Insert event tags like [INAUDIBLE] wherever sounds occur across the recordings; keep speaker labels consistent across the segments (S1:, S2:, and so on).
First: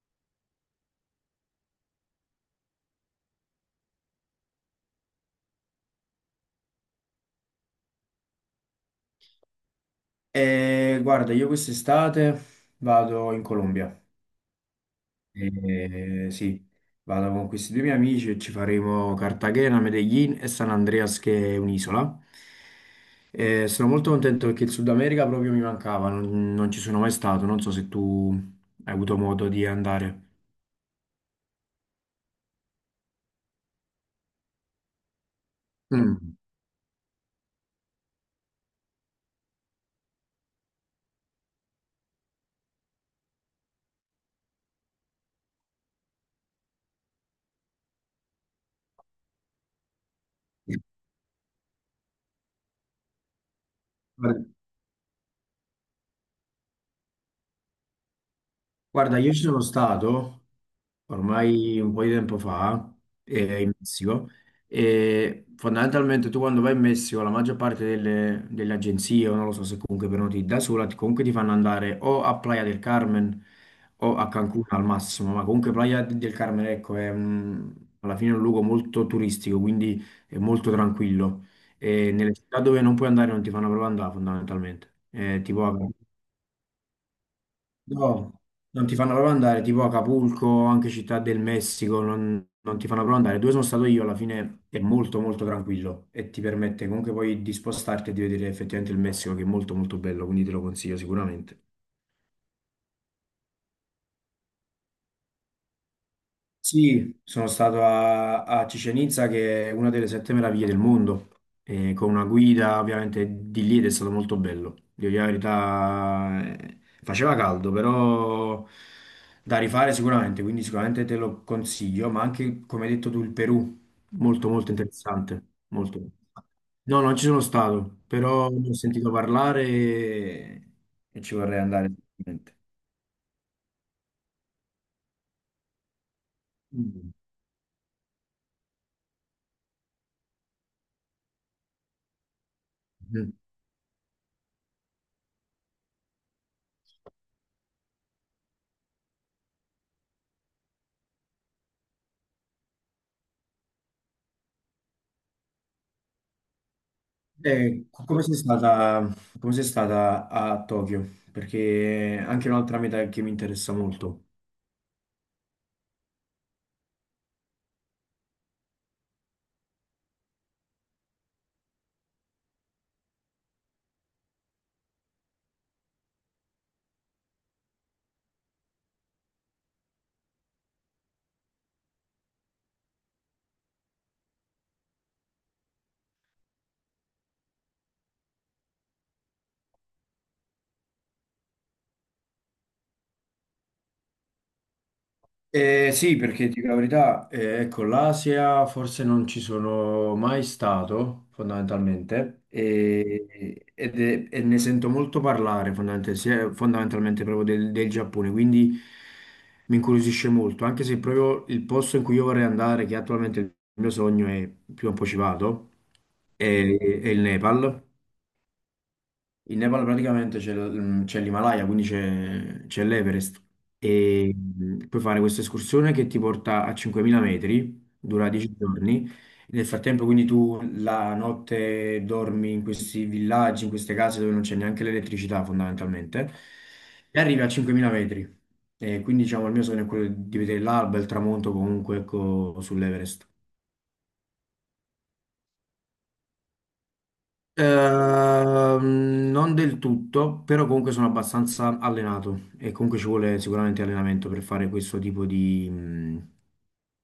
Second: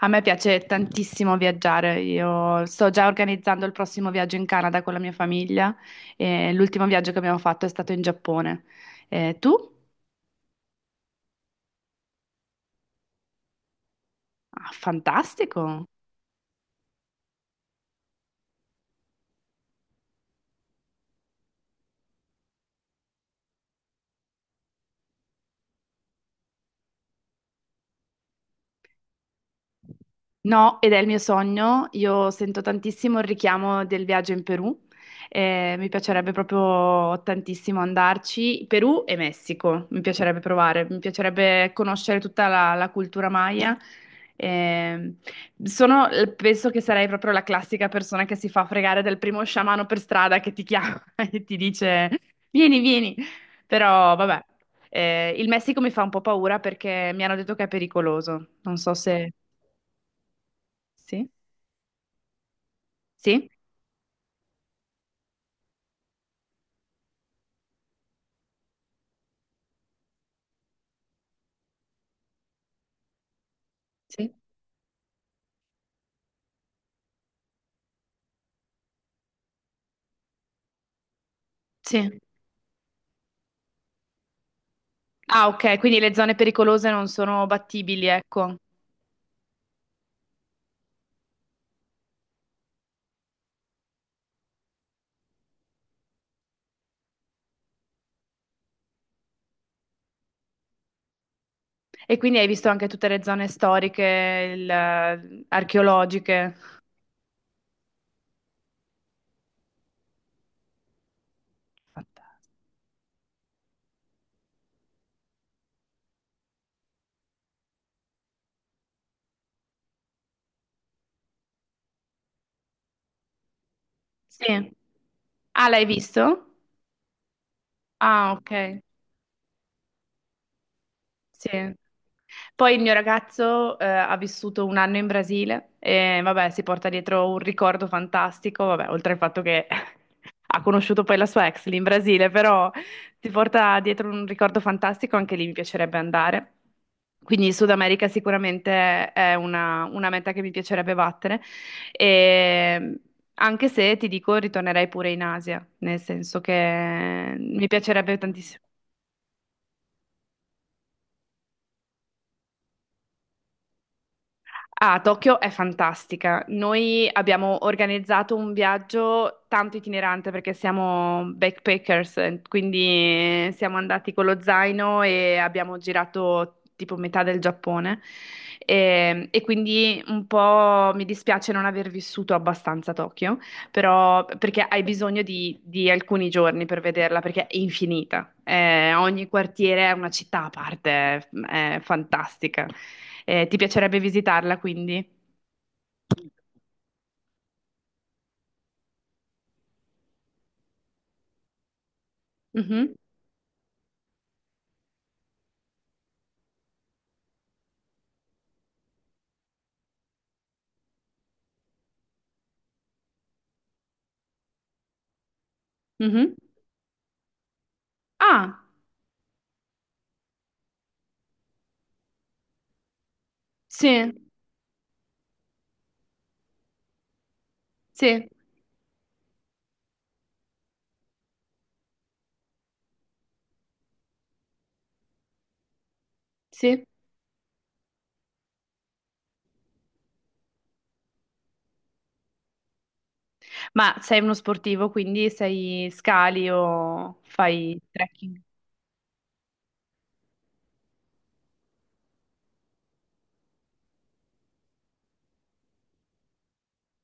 S1: A me piace tantissimo viaggiare, io sto già organizzando il prossimo viaggio in Canada con la mia famiglia e l'ultimo viaggio che abbiamo fatto è stato in Giappone. Tu?
S2: Guarda, io quest'estate vado in Colombia.
S1: Ah, fantastico!
S2: Sì, vado con questi due miei amici e ci faremo Cartagena, Medellin e San Andreas, che è un'isola. Sono molto contento perché il Sud America proprio mi mancava, non ci sono mai stato. Non so se tu hai avuto modo di andare.
S1: No, ed è il mio sogno. Io sento tantissimo il richiamo del viaggio in Perù. Mi piacerebbe
S2: Mm.
S1: proprio tantissimo andarci. Perù e Messico, mi piacerebbe provare, mi piacerebbe conoscere tutta la cultura maya. Eh, sono- Penso che sarei proprio la classica persona che si fa fregare dal primo sciamano per strada che ti chiama [LAUGHS] e ti dice: Vieni, vieni. Però, vabbè,
S2: Guarda,
S1: il Messico mi fa un po' paura perché mi hanno detto che è pericoloso. Non so
S2: guarda,
S1: se.
S2: io ci sono stato
S1: Sì?
S2: ormai un po' di tempo fa,
S1: Sì?
S2: in Messico, e fondamentalmente tu quando vai in Messico la maggior parte delle agenzie, o non lo so se comunque prenoti da sola, comunque ti fanno andare o a Playa del Carmen o a
S1: Sì.
S2: Cancun al massimo, ma comunque Playa del Carmen, ecco, alla fine è un luogo molto turistico, quindi è molto tranquillo. E
S1: Sì.
S2: nelle città dove non puoi andare non ti fanno proprio andare fondamentalmente, eh,
S1: Ah,
S2: tipo a
S1: ok,
S2: Cancun.
S1: quindi le zone pericolose non sono battibili,
S2: No,
S1: ecco.
S2: non ti fanno proprio andare, tipo Acapulco, anche Città del Messico, non ti fanno proprio andare. Dove sono stato io, alla fine è molto molto tranquillo e ti permette comunque poi di spostarti e di vedere effettivamente il Messico che è molto molto bello, quindi te lo consiglio sicuramente.
S1: E quindi hai visto anche tutte le zone storiche, archeologiche.
S2: Sì, sono stato a, a Chichén Itzá, che è una delle sette meraviglie del mondo, e con una
S1: Fantastico.
S2: guida ovviamente di lì ed è stato molto bello. Devo dire la verità, faceva caldo, però da rifare sicuramente, quindi sicuramente te lo consiglio, ma anche, come hai detto tu, il Perù, molto
S1: Sì.
S2: molto interessante,
S1: Ah, l'hai
S2: molto.
S1: visto?
S2: No, non ci sono stato,
S1: Ah,
S2: però ne ho
S1: ok.
S2: sentito parlare e ci vorrei
S1: Sì.
S2: andare. Sicuramente.
S1: Poi il mio ragazzo ha vissuto un anno in Brasile e vabbè, si porta dietro un ricordo fantastico, vabbè, oltre al fatto che [LAUGHS] ha conosciuto poi la sua ex lì in Brasile, però si
S2: Mm.
S1: porta dietro un ricordo fantastico, anche lì mi piacerebbe andare. Quindi il Sud America sicuramente è una meta che mi piacerebbe battere, e anche se ti dico ritornerei pure in Asia, nel senso che mi
S2: Eh, co-
S1: piacerebbe
S2: come sei
S1: tantissimo.
S2: stata, come sei stata a Tokyo? Perché è anche un'altra meta che mi interessa molto.
S1: Ah, Tokyo è fantastica. Noi abbiamo organizzato un viaggio tanto itinerante perché siamo backpackers, quindi siamo andati con lo zaino e abbiamo girato tipo metà del Giappone. E quindi un po' mi dispiace non aver vissuto abbastanza a Tokyo però perché hai bisogno di alcuni giorni per vederla, perché è infinita. Ogni quartiere è una città a parte, è fantastica. Ti piacerebbe visitarla, quindi?
S2: Sì, perché dico la verità, ecco, l'Asia forse non ci sono mai stato, fondamentalmente,
S1: Mhm,
S2: e ne sento molto parlare, fondamentalmente, fondamentalmente proprio del Giappone, quindi mi incuriosisce molto, anche se proprio il posto in cui io vorrei andare, che attualmente il mio sogno è, prima o poi ci vado,
S1: mhm.
S2: è il Nepal.
S1: Ah,
S2: In Nepal praticamente c'è l'Himalaya, quindi c'è l'Everest
S1: sì,
S2: e puoi fare questa escursione che ti porta a 5.000 metri,
S1: sì,
S2: dura 10 giorni. Nel frattempo quindi tu la notte dormi in questi villaggi, in queste case dove non c'è neanche l'elettricità fondamentalmente
S1: sì.
S2: e arrivi a 5.000 metri. E quindi diciamo il mio sogno è quello di vedere l'alba, e il tramonto comunque ecco, sull'Everest.
S1: Ma sei uno sportivo, quindi sei scali o fai trekking?
S2: Non del tutto, però comunque sono abbastanza allenato e comunque ci vuole sicuramente allenamento per fare questo tipo di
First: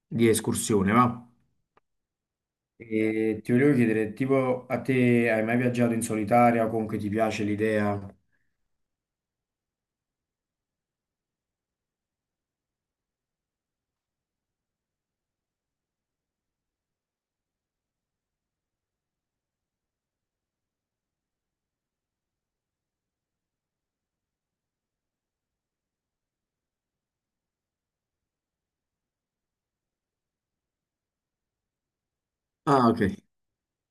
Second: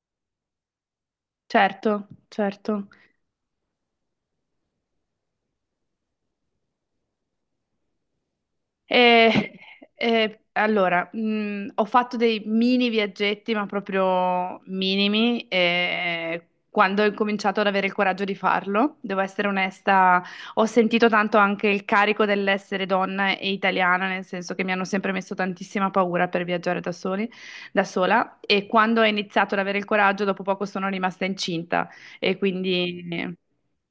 S2: di escursione, va?
S1: Certo, certo.
S2: E ti volevo chiedere, tipo a te hai mai viaggiato in solitaria o comunque ti piace l'idea?
S1: Eh, allora, ho fatto dei mini viaggetti, ma proprio minimi, quando ho incominciato ad avere il coraggio di farlo, devo essere onesta, ho sentito tanto anche il carico dell'essere donna e italiana, nel senso che mi hanno sempre messo tantissima paura per viaggiare da soli, da sola, e quando ho iniziato ad avere il coraggio, dopo poco sono rimasta incinta e
S2: Ah, ok.
S1: quindi...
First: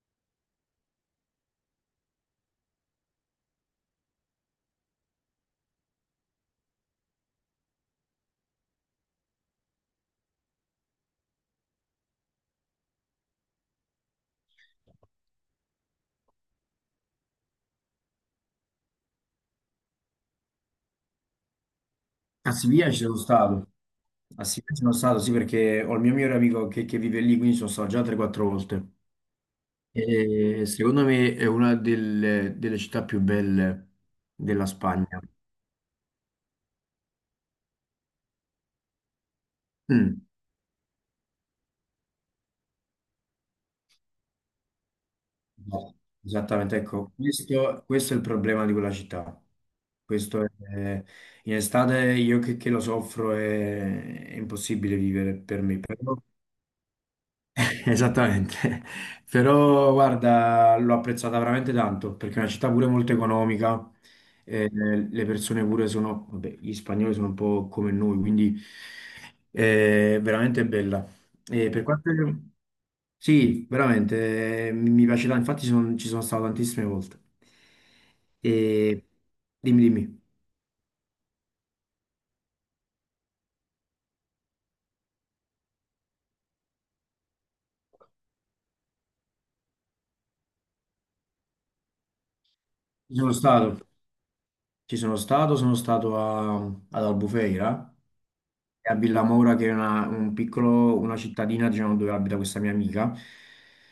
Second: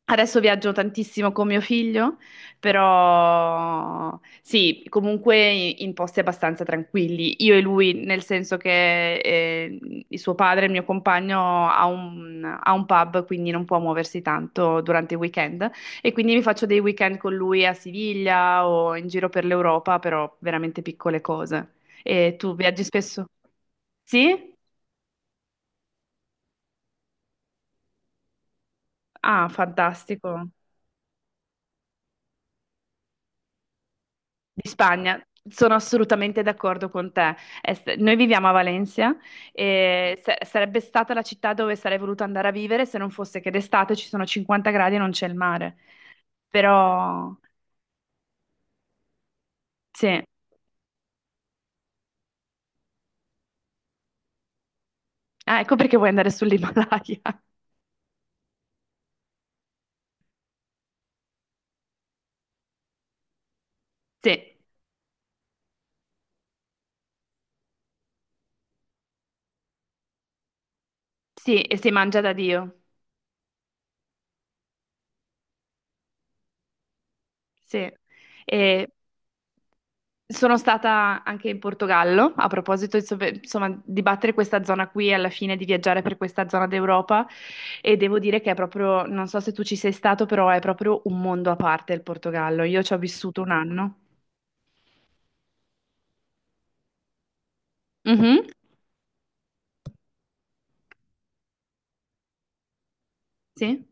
S1: Adesso viaggio tantissimo con mio figlio però sì, comunque in posti abbastanza tranquilli. Io e lui, nel senso che il suo padre, il mio compagno, ha ha un pub, quindi non può muoversi tanto durante i weekend. E quindi mi faccio dei weekend con lui a Siviglia o in giro per l'Europa, però veramente piccole cose. E
S2: A
S1: tu viaggi
S2: Siviglia ci sono
S1: spesso?
S2: stato. A
S1: Sì?
S2: Siviglia ci sono stato, sì, perché ho il mio migliore amico che vive lì, quindi sono stato già 3-4 volte.
S1: Ah, fantastico.
S2: E secondo me è una delle città più belle della
S1: Di Spagna,
S2: Spagna.
S1: sono assolutamente d'accordo con te. Noi viviamo a Valencia e
S2: Mm.
S1: sarebbe stata la città dove sarei voluto andare a vivere se non fosse che d'estate ci sono 50 gradi e non c'è il mare.
S2: No, esattamente, ecco,
S1: Però
S2: questo è il problema di quella città.
S1: sì,
S2: Questo è- In estate io che lo soffro è impossibile vivere
S1: ah,
S2: per
S1: ecco
S2: me.
S1: perché vuoi andare sull'Himalaya. [LAUGHS]
S2: Esattamente, [LAUGHS] però guarda, l'ho apprezzata veramente tanto perché è una città pure molto economica,
S1: Sì,
S2: le persone pure sono, vabbè, gli spagnoli sono un po' come noi, quindi è veramente bella.
S1: sì,
S2: E
S1: e
S2: per
S1: si
S2: quanto...
S1: mangia da Dio.
S2: Sì, veramente, mi piace tanto, infatti ci sono stato tantissime volte.
S1: Sì. E
S2: E... Dimmi, dimmi,
S1: sono stata anche in Portogallo, a proposito, insomma, insomma, di battere questa zona qui e alla fine di viaggiare per questa zona d'Europa e devo dire che è proprio, non so se tu ci sei stato, però è proprio un mondo a parte il Portogallo. Io ci ho
S2: ci sono
S1: vissuto un
S2: stato,
S1: anno.
S2: ci sono stato, ad Albufeira.
S1: Mhm,
S2: È a Villamoura, che è una cittadina, diciamo, dove abita questa mia amica.
S1: sì,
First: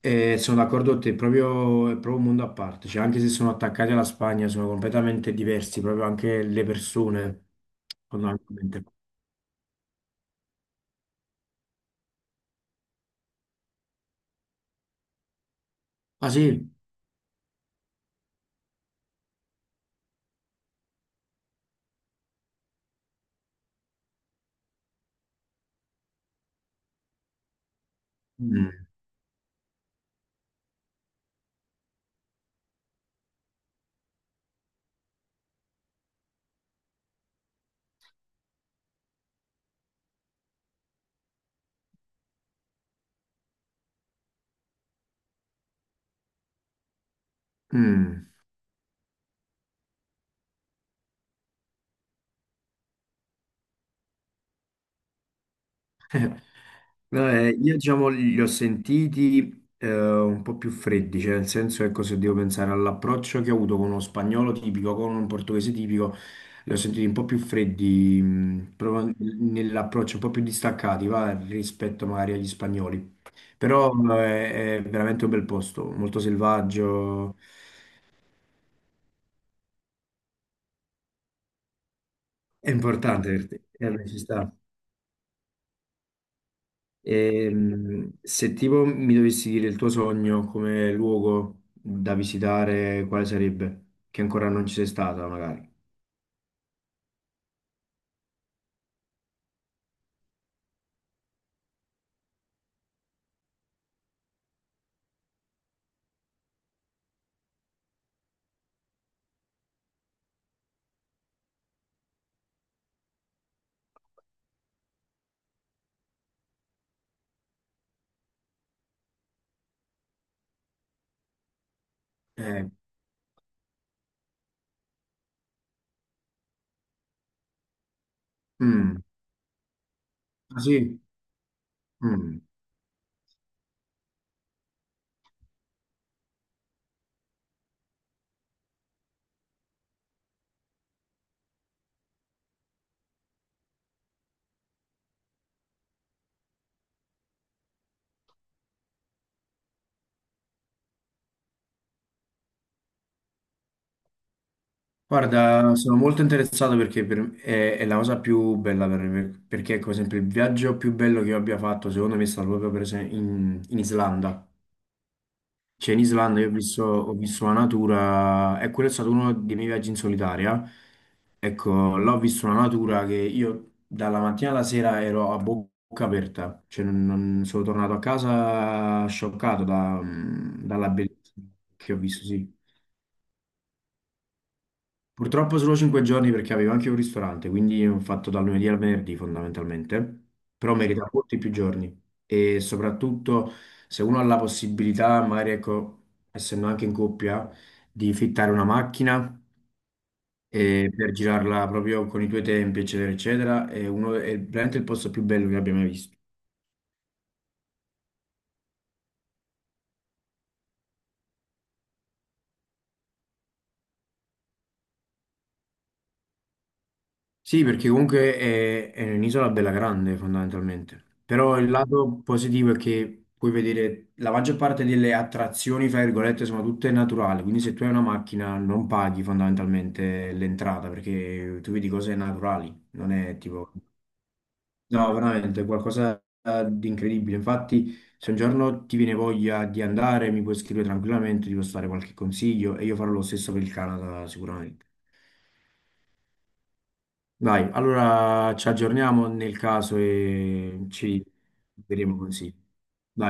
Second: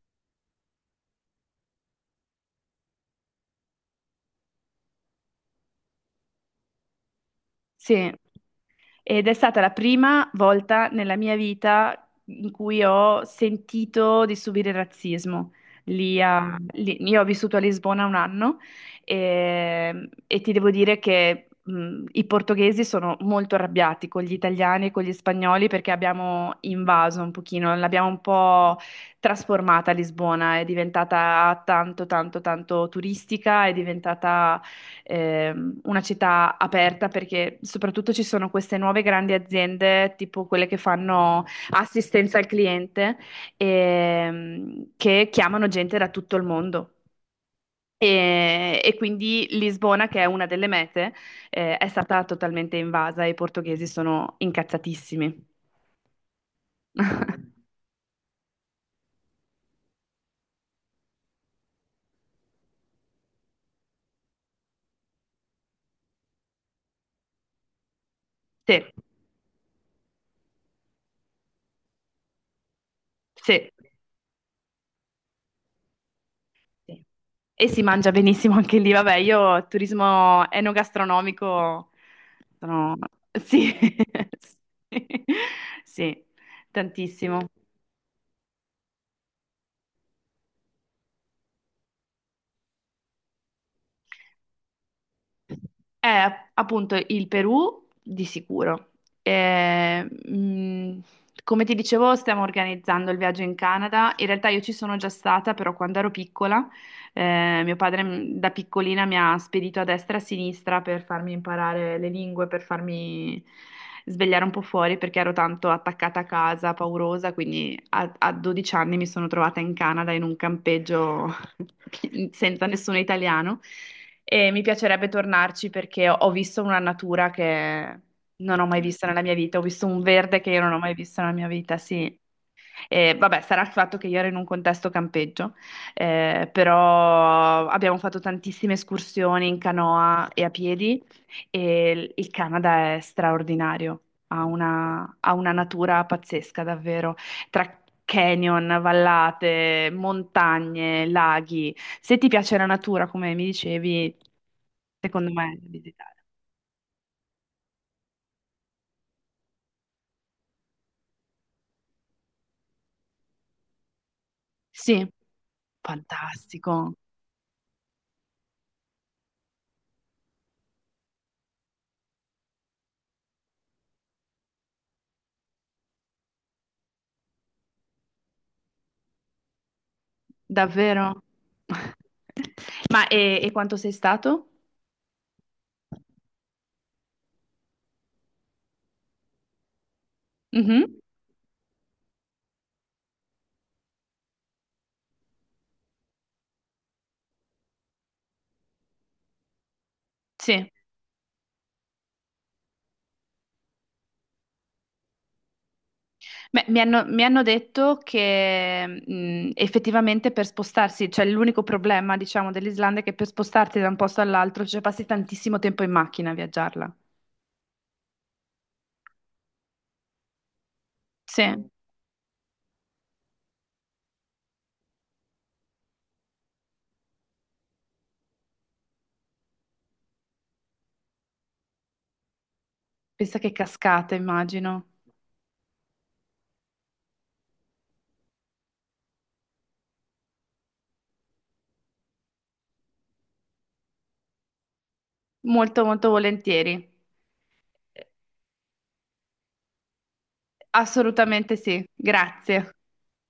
S2: E sono d'accordo con te, è proprio un mondo a parte, cioè, anche se sono attaccati alla Spagna, sono completamente diversi, proprio anche le persone,
S1: sì.
S2: fondamentalmente.
S1: Ed è stata la prima volta nella mia vita in cui ho sentito di subire razzismo.
S2: Ah sì?
S1: Io ho vissuto a Lisbona un anno e ti devo dire che i portoghesi sono molto arrabbiati con gli italiani e con gli spagnoli perché abbiamo invaso un pochino, l'abbiamo un po'
S2: Mm.
S1: trasformata Lisbona, è diventata tanto, tanto, tanto turistica, è diventata una città aperta perché soprattutto ci sono queste nuove grandi aziende, tipo quelle che fanno assistenza al cliente, che chiamano gente da tutto il mondo.
S2: Mm.
S1: E quindi Lisbona, che è una delle mete, è stata totalmente invasa e i portoghesi sono incazzatissimi.
S2: No,
S1: [LAUGHS]
S2: io diciamo li ho sentiti un po' più freddi, cioè nel senso ecco se devo pensare all'approccio che ho avuto con uno spagnolo tipico, con un portoghese tipico, li ho sentiti un po' più freddi,
S1: Sì,
S2: proprio nell'approccio un po' più distaccati, va, rispetto magari agli spagnoli.
S1: sì.
S2: Però è veramente un bel posto, molto
S1: Sì.
S2: selvaggio,
S1: E si mangia benissimo anche lì, vabbè, io turismo enogastronomico
S2: è
S1: sono...
S2: importante per te,
S1: Sì,
S2: eh,
S1: [LAUGHS]
S2: beh, ci sta.
S1: sì, sì, tantissimo.
S2: Se tipo mi dovessi dire il tuo sogno come luogo da visitare, quale sarebbe? Che ancora non ci sei stata, magari.
S1: È appunto il Perù di sicuro. Eh, mh, Come ti dicevo, stiamo organizzando il viaggio in Canada. In realtà io ci sono già stata, però quando ero piccola, mio padre da piccolina mi ha spedito a destra e a sinistra per farmi imparare le lingue, per farmi svegliare un po' fuori perché ero tanto attaccata a casa, paurosa, quindi a 12 anni mi sono trovata in Canada in un campeggio [LAUGHS] senza
S2: Eh,
S1: nessuno italiano e mi piacerebbe tornarci perché ho visto una natura che non ho mai
S2: mm,
S1: visto nella mia vita, ho visto un verde che io
S2: ah,
S1: non ho mai
S2: sì?
S1: visto nella mia vita, sì.
S2: Mm.
S1: E vabbè, sarà il fatto che io ero in un contesto campeggio, però abbiamo fatto tantissime escursioni in canoa e a piedi e il Canada è straordinario, ha ha una natura pazzesca davvero, tra canyon, vallate, montagne, laghi. Se ti piace la natura, come mi dicevi, secondo me, da
S2: Guarda, sono molto
S1: visitare.
S2: interessato è la cosa più bella per me, perché ecco, per esempio il viaggio più bello che io abbia fatto, secondo me, è stato proprio per esempio in Islanda.
S1: Sì,
S2: Cioè, in Islanda io
S1: fantastico,
S2: ho visto la natura, e quello è stato uno dei miei viaggi in solitaria. Ecco, là ho visto una natura che io dalla mattina alla sera ero a bocca aperta, cioè sono tornato a casa scioccato dalla
S1: davvero.
S2: bellezza che ho visto, sì.
S1: [LAUGHS] Ma e quanto sei stato?
S2: Purtroppo solo 5 giorni perché avevo anche un ristorante, quindi ho fatto dal lunedì al venerdì fondamentalmente, però
S1: Mhm,
S2: merita molti più giorni e soprattutto se uno ha la possibilità, magari ecco, essendo anche in coppia, di fittare una macchina
S1: sì.
S2: e per girarla proprio con i tuoi tempi, eccetera, eccetera, è, uno, è veramente il posto più bello che abbia mai visto.
S1: Beh, mi hanno detto che effettivamente per spostarsi, cioè l'unico problema, diciamo, dell'Islanda è che per spostarti da un posto all'altro, cioè passi tantissimo tempo in macchina a viaggiarla.
S2: Sì, perché comunque è un'isola bella grande fondamentalmente, però
S1: Sì,
S2: il lato positivo è che puoi vedere la maggior parte delle attrazioni, fra virgolette, sono tutte naturali, quindi se tu hai una macchina non paghi fondamentalmente l'entrata perché tu vedi cose naturali, non
S1: pensa
S2: è
S1: che
S2: tipo...
S1: cascate, immagino.
S2: No, veramente è qualcosa di incredibile. Infatti, se un giorno ti viene voglia di andare, mi puoi scrivere tranquillamente, ti posso dare qualche consiglio e io farò lo stesso per il Canada sicuramente.
S1: Molto, molto volentieri.
S2: Dai, allora ci aggiorniamo nel caso e ci
S1: Assolutamente sì,
S2: vedremo così.
S1: grazie.
S2: Dai.